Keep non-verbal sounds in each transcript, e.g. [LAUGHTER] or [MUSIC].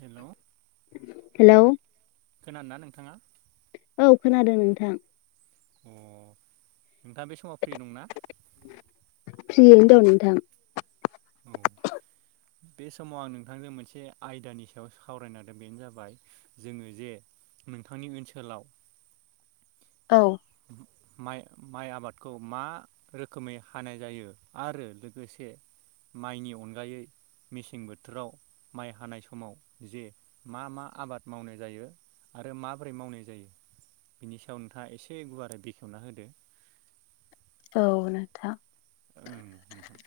हेल' hello औ खोनादों नोंथां अ नोंथाङा बे समाव फ्रि दंना फ्रियैनो नोंथां औ बे समाव आं नोंथांजों मोनसे आयदानि सायाव सावराय नागदों बेनो जाबाय जोङो जे नोंथांनि ओनसोलाव औ माइ माइ आबादखौ मा रोखोमै हानाय जायो आरो लोगोसे माइनि अनगायै मेसें बोथोराव माइ हानाय समाव जे मा मा आबाद मावनाय जायो आरो माबोरै मावनाय जायो बिनि सायाव नोंथाङा एसे एसे गुवारै बेखेवना होदो औ नोंथां ओं नोंथां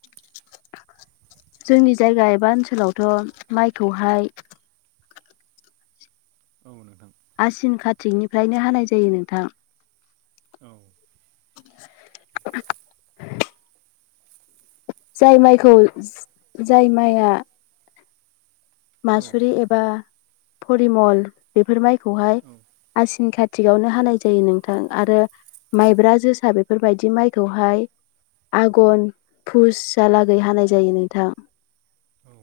[INAUDIBLE] जोंनि जायगा एबा ओनसोलावथ' माइखौहाय औ नोंथां आसिन कारतिकनिफ्रायनो हानाय जायो नोंथां औ [UNINTELLIGIBLE] जाय माइखौ जाय माइआ औ मासुरि एबा फरिमल बेफोर माइखौ खौहाय औ आसिन खा थिगावनो हानाय जायो नोंथां आरो माइब्रा जोसा बेफोरबायदि माइखौहाय आघन फुजालागै हानाय जायो नोंथां औ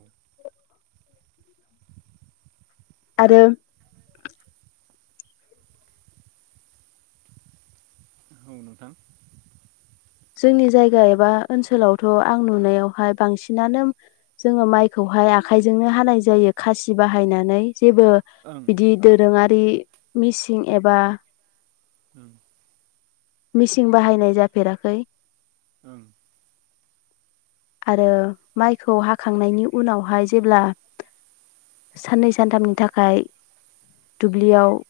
आरो औ नोंथां जोंनि जायगा एबा ओनसोलावथ' आं नुनायावहाय बांसिनानो जोङो माइखौहाय आखाइजोंनो हानाय जायो खासि बाहायनानै जेबो ओं बिदि दोरोङारि मिसिं एबा ओं मिसिन बाहायनाय जाफेराखै ओं आरो ओं माइखौ हाखांनायनि उनावहाय जेब्ला साननै सानथामनि थाखाय दुब्लियाव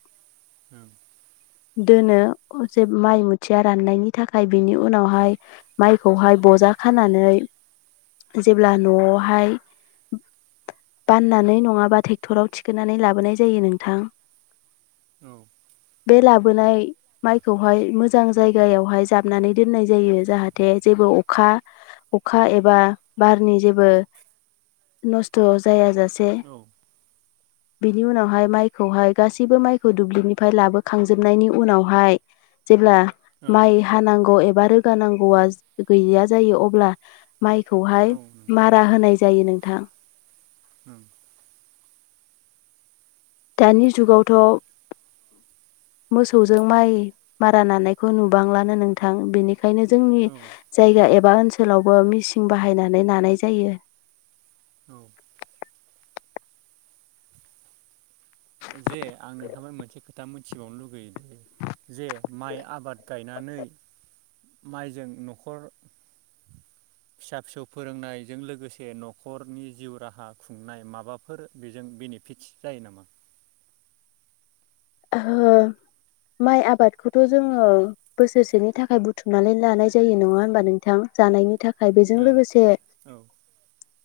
ओं दोनो जे माइ मुथिया राननायनि थाखाय बिनि उनावहाय माइखौहाय बजा खानानै जेब्ला न'आवहाय बाननानै नङाबा ट्रेक्टराव थिखोनानै लाबोनाय जायो नोंथां औ बे लाबोनाय माइखौहाय मोजां जायगायावहाय जाबनानै दोननाय जायो जाहाथे जेबो अखा अखा एबा बारनि जेबो नस्थ' जाय जासे से औ बिनि उनावहाय माइखौहाय गासैबो माइखौ दुब्लिबनिफ्राय लाबोखांजोबनायनि उनावहाय जेब्ला ओं माइ हानांगौ एबा रोगा गानांगौआ गैया जायो अब्ला माइखौहाय औ नोंथां मारा होनाय जायो नों थां ओं दानि जुगावथ' मोसौजों माइ मारा नानायखौ नुबांलानो नोंथां बेनि ओंखायनो जोंनि ओं जायगा एबा बा ओनसोलावबो मिसिन बाहायनानै लानाय जायो औ औ जे आं नोंथांफाय मोनसे खोथा मिथिबावनो लुगैयोदि जे माइ आबाद गायनानै माइजों न'खर फिसा फिसौ फोरोंनायजों लोगोसे न'खरनि जिउ राहा खुंनाय माबाफोर बेजों बेनिफिटस जायो नामा माइ आबादखौथ' जोङो बोसोरसेनि थाखाय बुथुमनानै लानाय जायो नङा होनबा नोंथां जानायनि था खाय बेजों ओं लोगोसे औ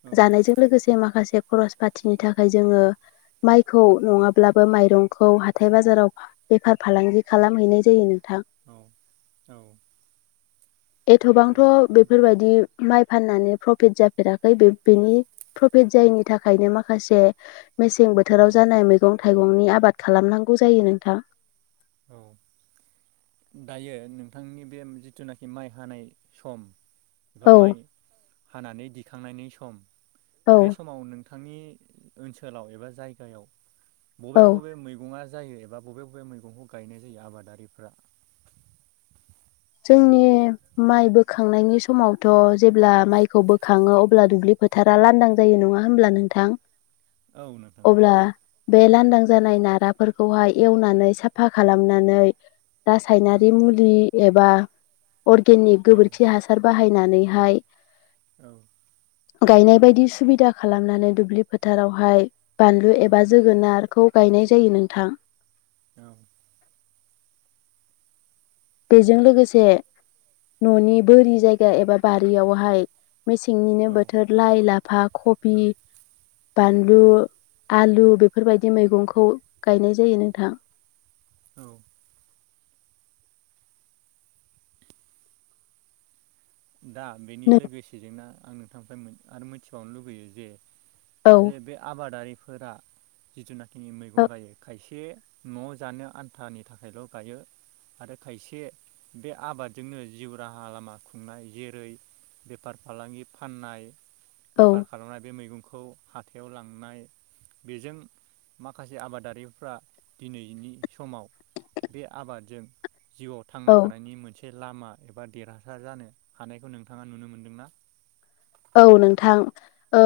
औ जानायजों लोगोसे माखासे खरस फाथिनि थाखाय जोङो माइखौ नङाब्लाबो माइरं खौहाय हाथाय बाजाराव बेफार फालांगि खालामहैनाय जायो नों थां औ एथ'बांथ' औ बेफोरबायदि माइ फाननानै प्रफिट जाफेराखै बेनि प्रफिट जायैनि थाखायनो माखासे मेसें औ बोथोराव जानाय मैगं थाइगंनि आबाद खालामनां गौ जायो नोंथां औ दायो नोंथांनि बे जिथुनाखि माइ हानाय सम एबा औ माइ हानानै दिखांनायनि सम औ बे समाव नों नोंथांनि ओनसोलाव एबा जायगायाव बबे औ बबे मैगङा जायो एबा बबे बबे मैगंखौ गायनाय जायो आबादारिफ्रा जोंनि माइ बोखांनायनि समावथ' जेब्ला माइखौ बोखाङो अब्ला दुब्लि फोथारा लांदां जायो नङा होमला नोंथां औ नोंथां औ अब्ला बे लांदां जानाय नारा फोरखौहाय एवनानै साफा खालामनानै ओं रासायनारि मुलि एबा अर्गेनिक औ गोबोरखि हासार बाहायो नानैहाय औ गायनाय बायदि सुबिदा खालामनानै दुब्लि फोथारावहाय बानलु औ एबा जोगोनारखौ गायनाय जायो नोंथां औ बेजों लोगोसे न'नि बोरि जायगा एबा बारियावहाय मेसेंनिनो बोथोर लाइ लाफा खबि औ औ बानलु आलु बेफोरबायदि मैगंखौ गायनाय जायो नोंथां औ दा बेनि लोगोसेजों ना आं नोंथांनिफ्राय आरो मिथिबावनो लुगैयो जे औ जे बे आबादारि फोरा जिथुनाखि बिनि मैगं औ गायो खायसे खायसे नआव जानो आन्थानि थाखायल गायो आरो खायसे बे आबादजोंनो जिउ राहा लामा खुंनाय जेरै बेफार फालांगि फाननाय औ बेफार खालामनाय बे मैगंखौ खौ हाथायाव लांनाय बेजों माखासे आबादारिफ्रा दिनैनि समाव बे आबादजों जिउआव थांना औ थानायनि मोनसे एसे लामा एबा देरहासार जानो हानायखौ नोंथाङा नुनो मोनदों ना औ नोंथां ओ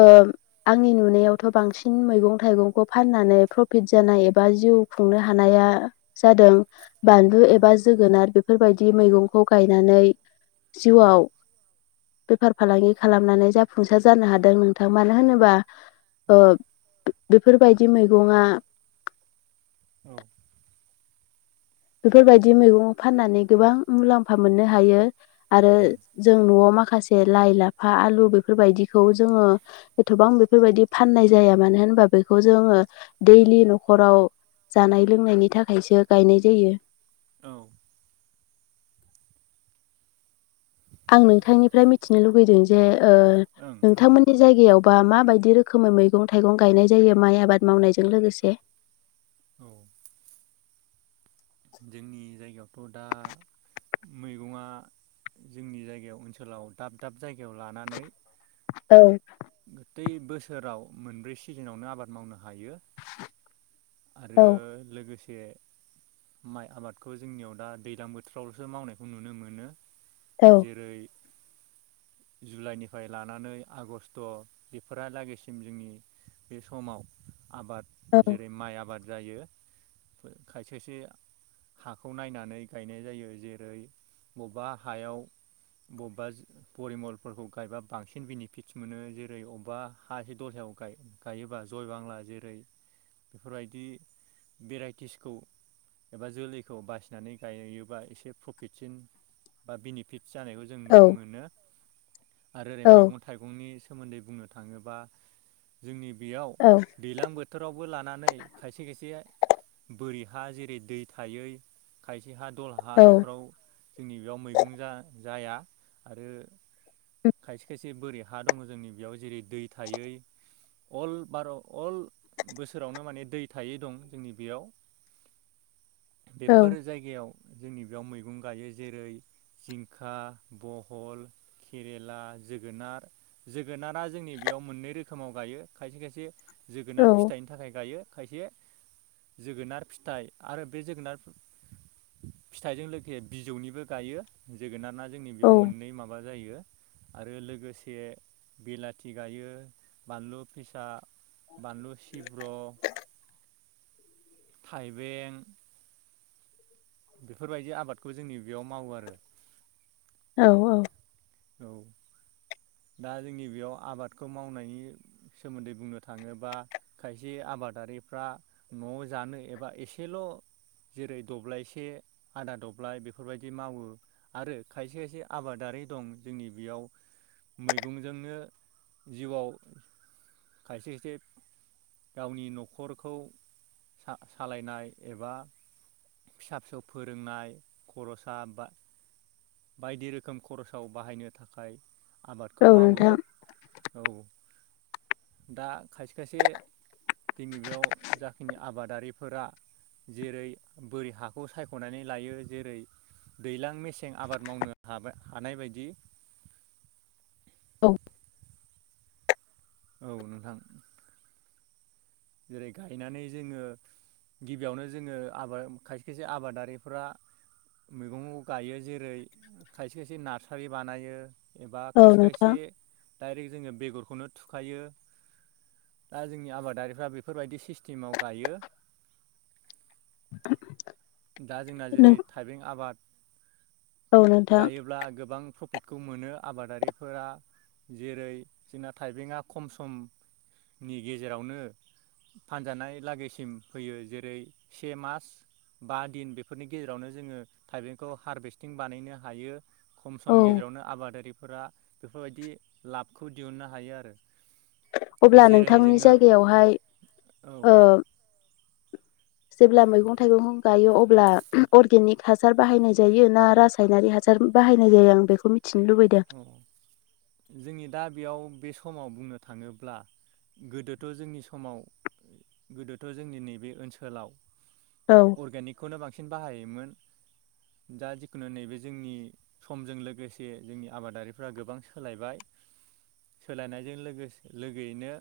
आंनि नुनायावथ बांसिन मैगं थाइगंखौ फाननानै प्रफिट जानाय एबा जिउ खुंनो हानाया जादों बानलु औ एबा जोगोनार बेफोरबायदि बिदि मैगंखौ गायनानै औ जिउआव फार फालांगि खालामनानै जाफुंसार जानो हादों नोंथां मानो होनोबा औ ओ बेफोर बायदि मैगंया औ बेफोरबायदि मैगं फाननानै गोबां मुलाम्फा मोननो हायो आरो उम जों नआव माखासे लाइ लाफा आलु बेफोरबायदिखौ जोङो एथबां बेफोरबायदि फाननाय जाया मानो होनबा बेखौ जोङो दैलि नखराव जानाय लोंनायनि थाखायसो गायनाय जायो औ आं नोंथांनिफ्राय मिथिनो लुुबैदों जे ओ ओं नोंथांमोननि जायगायावबा मा बायदि रोखोमै मैगं थाइगं गायनाय जायो माइ आबाद मावनायजों लोगोसे औ जोंनि जायगायावथ दा मैगंया जोंनि जायगायाव ओनसोलाव दाब दाब जायगायाव लानानै औ गोथै बोसोराव मोनब्रै सिजोनावनो आबाद मावनो हायो औ आरो लोगोसे माइ आबादखौ जोंनियाव दा दैज्लां बोथोरावलसो मावनायखौ नुनो मोनो औ जेरै जुलाइनिफ्राय लानानै आगष्ट बेफोरालागैसिम जोंनि बे समाव आबाद औ जेरै आबाद जायो खायसेसो हाखौ नायनानै गायनाय जायो जेरै बबेबा हायाव बबेबा परिमलफोरखौ गायबा बांसिन बेनिफिटस मोनो जेरै बबेबा हा दलहायाव गायोबा जय बांला जेरै बेफोरबायदि भेराइटिसखौ एबा जोलैखौ बासिनानै गायो बा एसे प्रफिटसिन बा बेनिफिट जानायखौ जों नुनो औ मोनो आरो ओरै औ मैगं थाइगंनि सोमोन्दै बुंनो थाङोबा जोंनि बेयाव औ दैलां बोथोराव बोलानानै खायसे खायसे बोरै हा जेरै दै थायै खाय हा दल हा औ बेफोराव जोंनि बेयाव मैगं जा जाया आरो खायसे खायसे बोरै हा दङ जोंनि बेयाव जेरै दै थायै अल बार' अल बोसोरावनो माने दै थायै दं जोंनि बेयाव औ बेफोर जायगायाव जोंनि बेयाव मैगं गायो जेरै जिंखा बहल केरेला जोगोनार जोगोनारा जोंनि बेयाव मोननै रोखोमाव गायो खायसे खायसे जोगोनार औ फिथाइ गायो खायसे जोगोनार फिथाइ आरो बे जोगोनार फिथाइजों लोगोसे बिजौनिबो गायो जोगोनारा जोंनि बेयाव औ मोननै माबा जायो आरो लोगोसे बिलाथि गायो बानलु फिसा बानलु ब' थाइबें बेफोरबायदि आबादखौ जोंनि बेयाव मावो आरो औ औ औ दा जोंनि बेयाव आबादखौ मावनायनि सोमोन्दै बुंनो थाङोबा खायसे आबादारिफ्रा न' जानो एबा एसेल' जेरै दब्लायसे आदा दब्लाय बेफोरबायदि मावो आरो खायसे खायसे आबादारि दं जोंनि बेयाव मैगंजोंनो जिउआव खायसे खायसे गावनि न'खरखौ सा-सालायनाय एबा फिसा फिसौ फोरोंनाय खर'सा बा बायदि रोखोम खरसाव बाहायनो थाखाय आबादखौ औ मावो नोंथां औ दा खायसे खायसे दिनि बेयाव जाखिनि आबादारिफोरा जेरै बोरै हाखौ सायख'नानै लायो जेरै दैज्लां मेसें आबाद मावनो हाबाय हानाय बायदि औ औ नोंथां जेरै गायनानै जोङो गिबियावनो जोङो आबाद खायसे खायसे आबादारिफ्रा मैगंखौ गायो जेरै खायसे खायसे नार्सारि बानायो एबा औ खायसे नोंथां खायसे दाइरेक्ट जोङो बेगर खौनो थुखायो दा जोंनि आबादारि फोरा बेफोरबायदि सिस्टेमाव गायो दा जोंना जेरै नों थाइबें आबाद औ नोंथां गायोब्ला गोबां प्रफिट खौ मोनो आबादारिफोरा जेरै जोंना थाइबेंआ खम समनि गेजेरावनो फानजानाय लागैसिम फैयो जेरै से मास बा दिन बेफोरनि गेजेरावनो जोङो थाइबेंखौ हारभेस्टिं बानायनो हायो खम औ समनि गेजेरावनो आबादारि फोरा बेफोरबायदि लाबखौ दिहुनन्नो हायो आरो अब्ला जेरै नोंथांनि जोङो जायगायावहाय औ ओ जेब्ला मैगं थाइगं गायो अब्ला अर्गेनिक हासार बाहायनाय जायो ना रासायनारि हासार बाहायनाय जायो आं बेखौ मिथि औ जोंनि दा बेयाव बे सम समाव बुंनो थाङोब्ला गोदोथ' जोंनि समाव गोदोथ' जोंनि नैबे ओनसोलाव औ अर्गेनिकखौनो बांसिन बाहायोमोन दा जिखुनु नैबे जोंनि समजों लोगोसे जोंनि आबादारिफ्रा गोबां सोलायबाय सोलायनायजों लोगोसे लोग-लोगोयैनो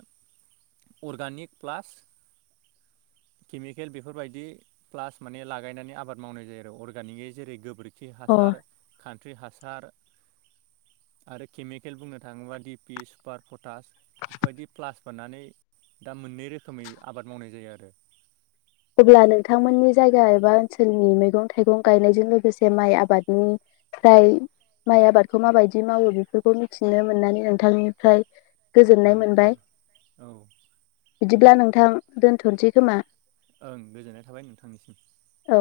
अर्गानिक प्लास केमिकेल बेफोरबायदि प्लास माने लागायनानै आबाद मावनाय जायो आरो अर्गानिकै जेरै गोबोरखि खि अ हासार खान थ्रि हासार आरो केमिकेल बुंनो थाङोबा डिपि सुपार पटास बेफोरबायदि प्लास बारनानै दा मोननै रोखोमै आबाद मावनाय जायो आरो अब्ला नोंथांमोननि जायगा एबा ओनसोलनि मैगं थाइगं गायनायजों लोगोसे माइ आबादनिफ्राय माइ आबादखौ माबायदि मावो बेफोरखौ मिथिनो मोननानै नोंथांनिफ्राय गोजोननाय ओं ओं मोनबाय औ बिदिब्ला नोंथां दोनथ'नोसै खोमा ओं गोजोननाय थाबाय नोंथांनिसिम औ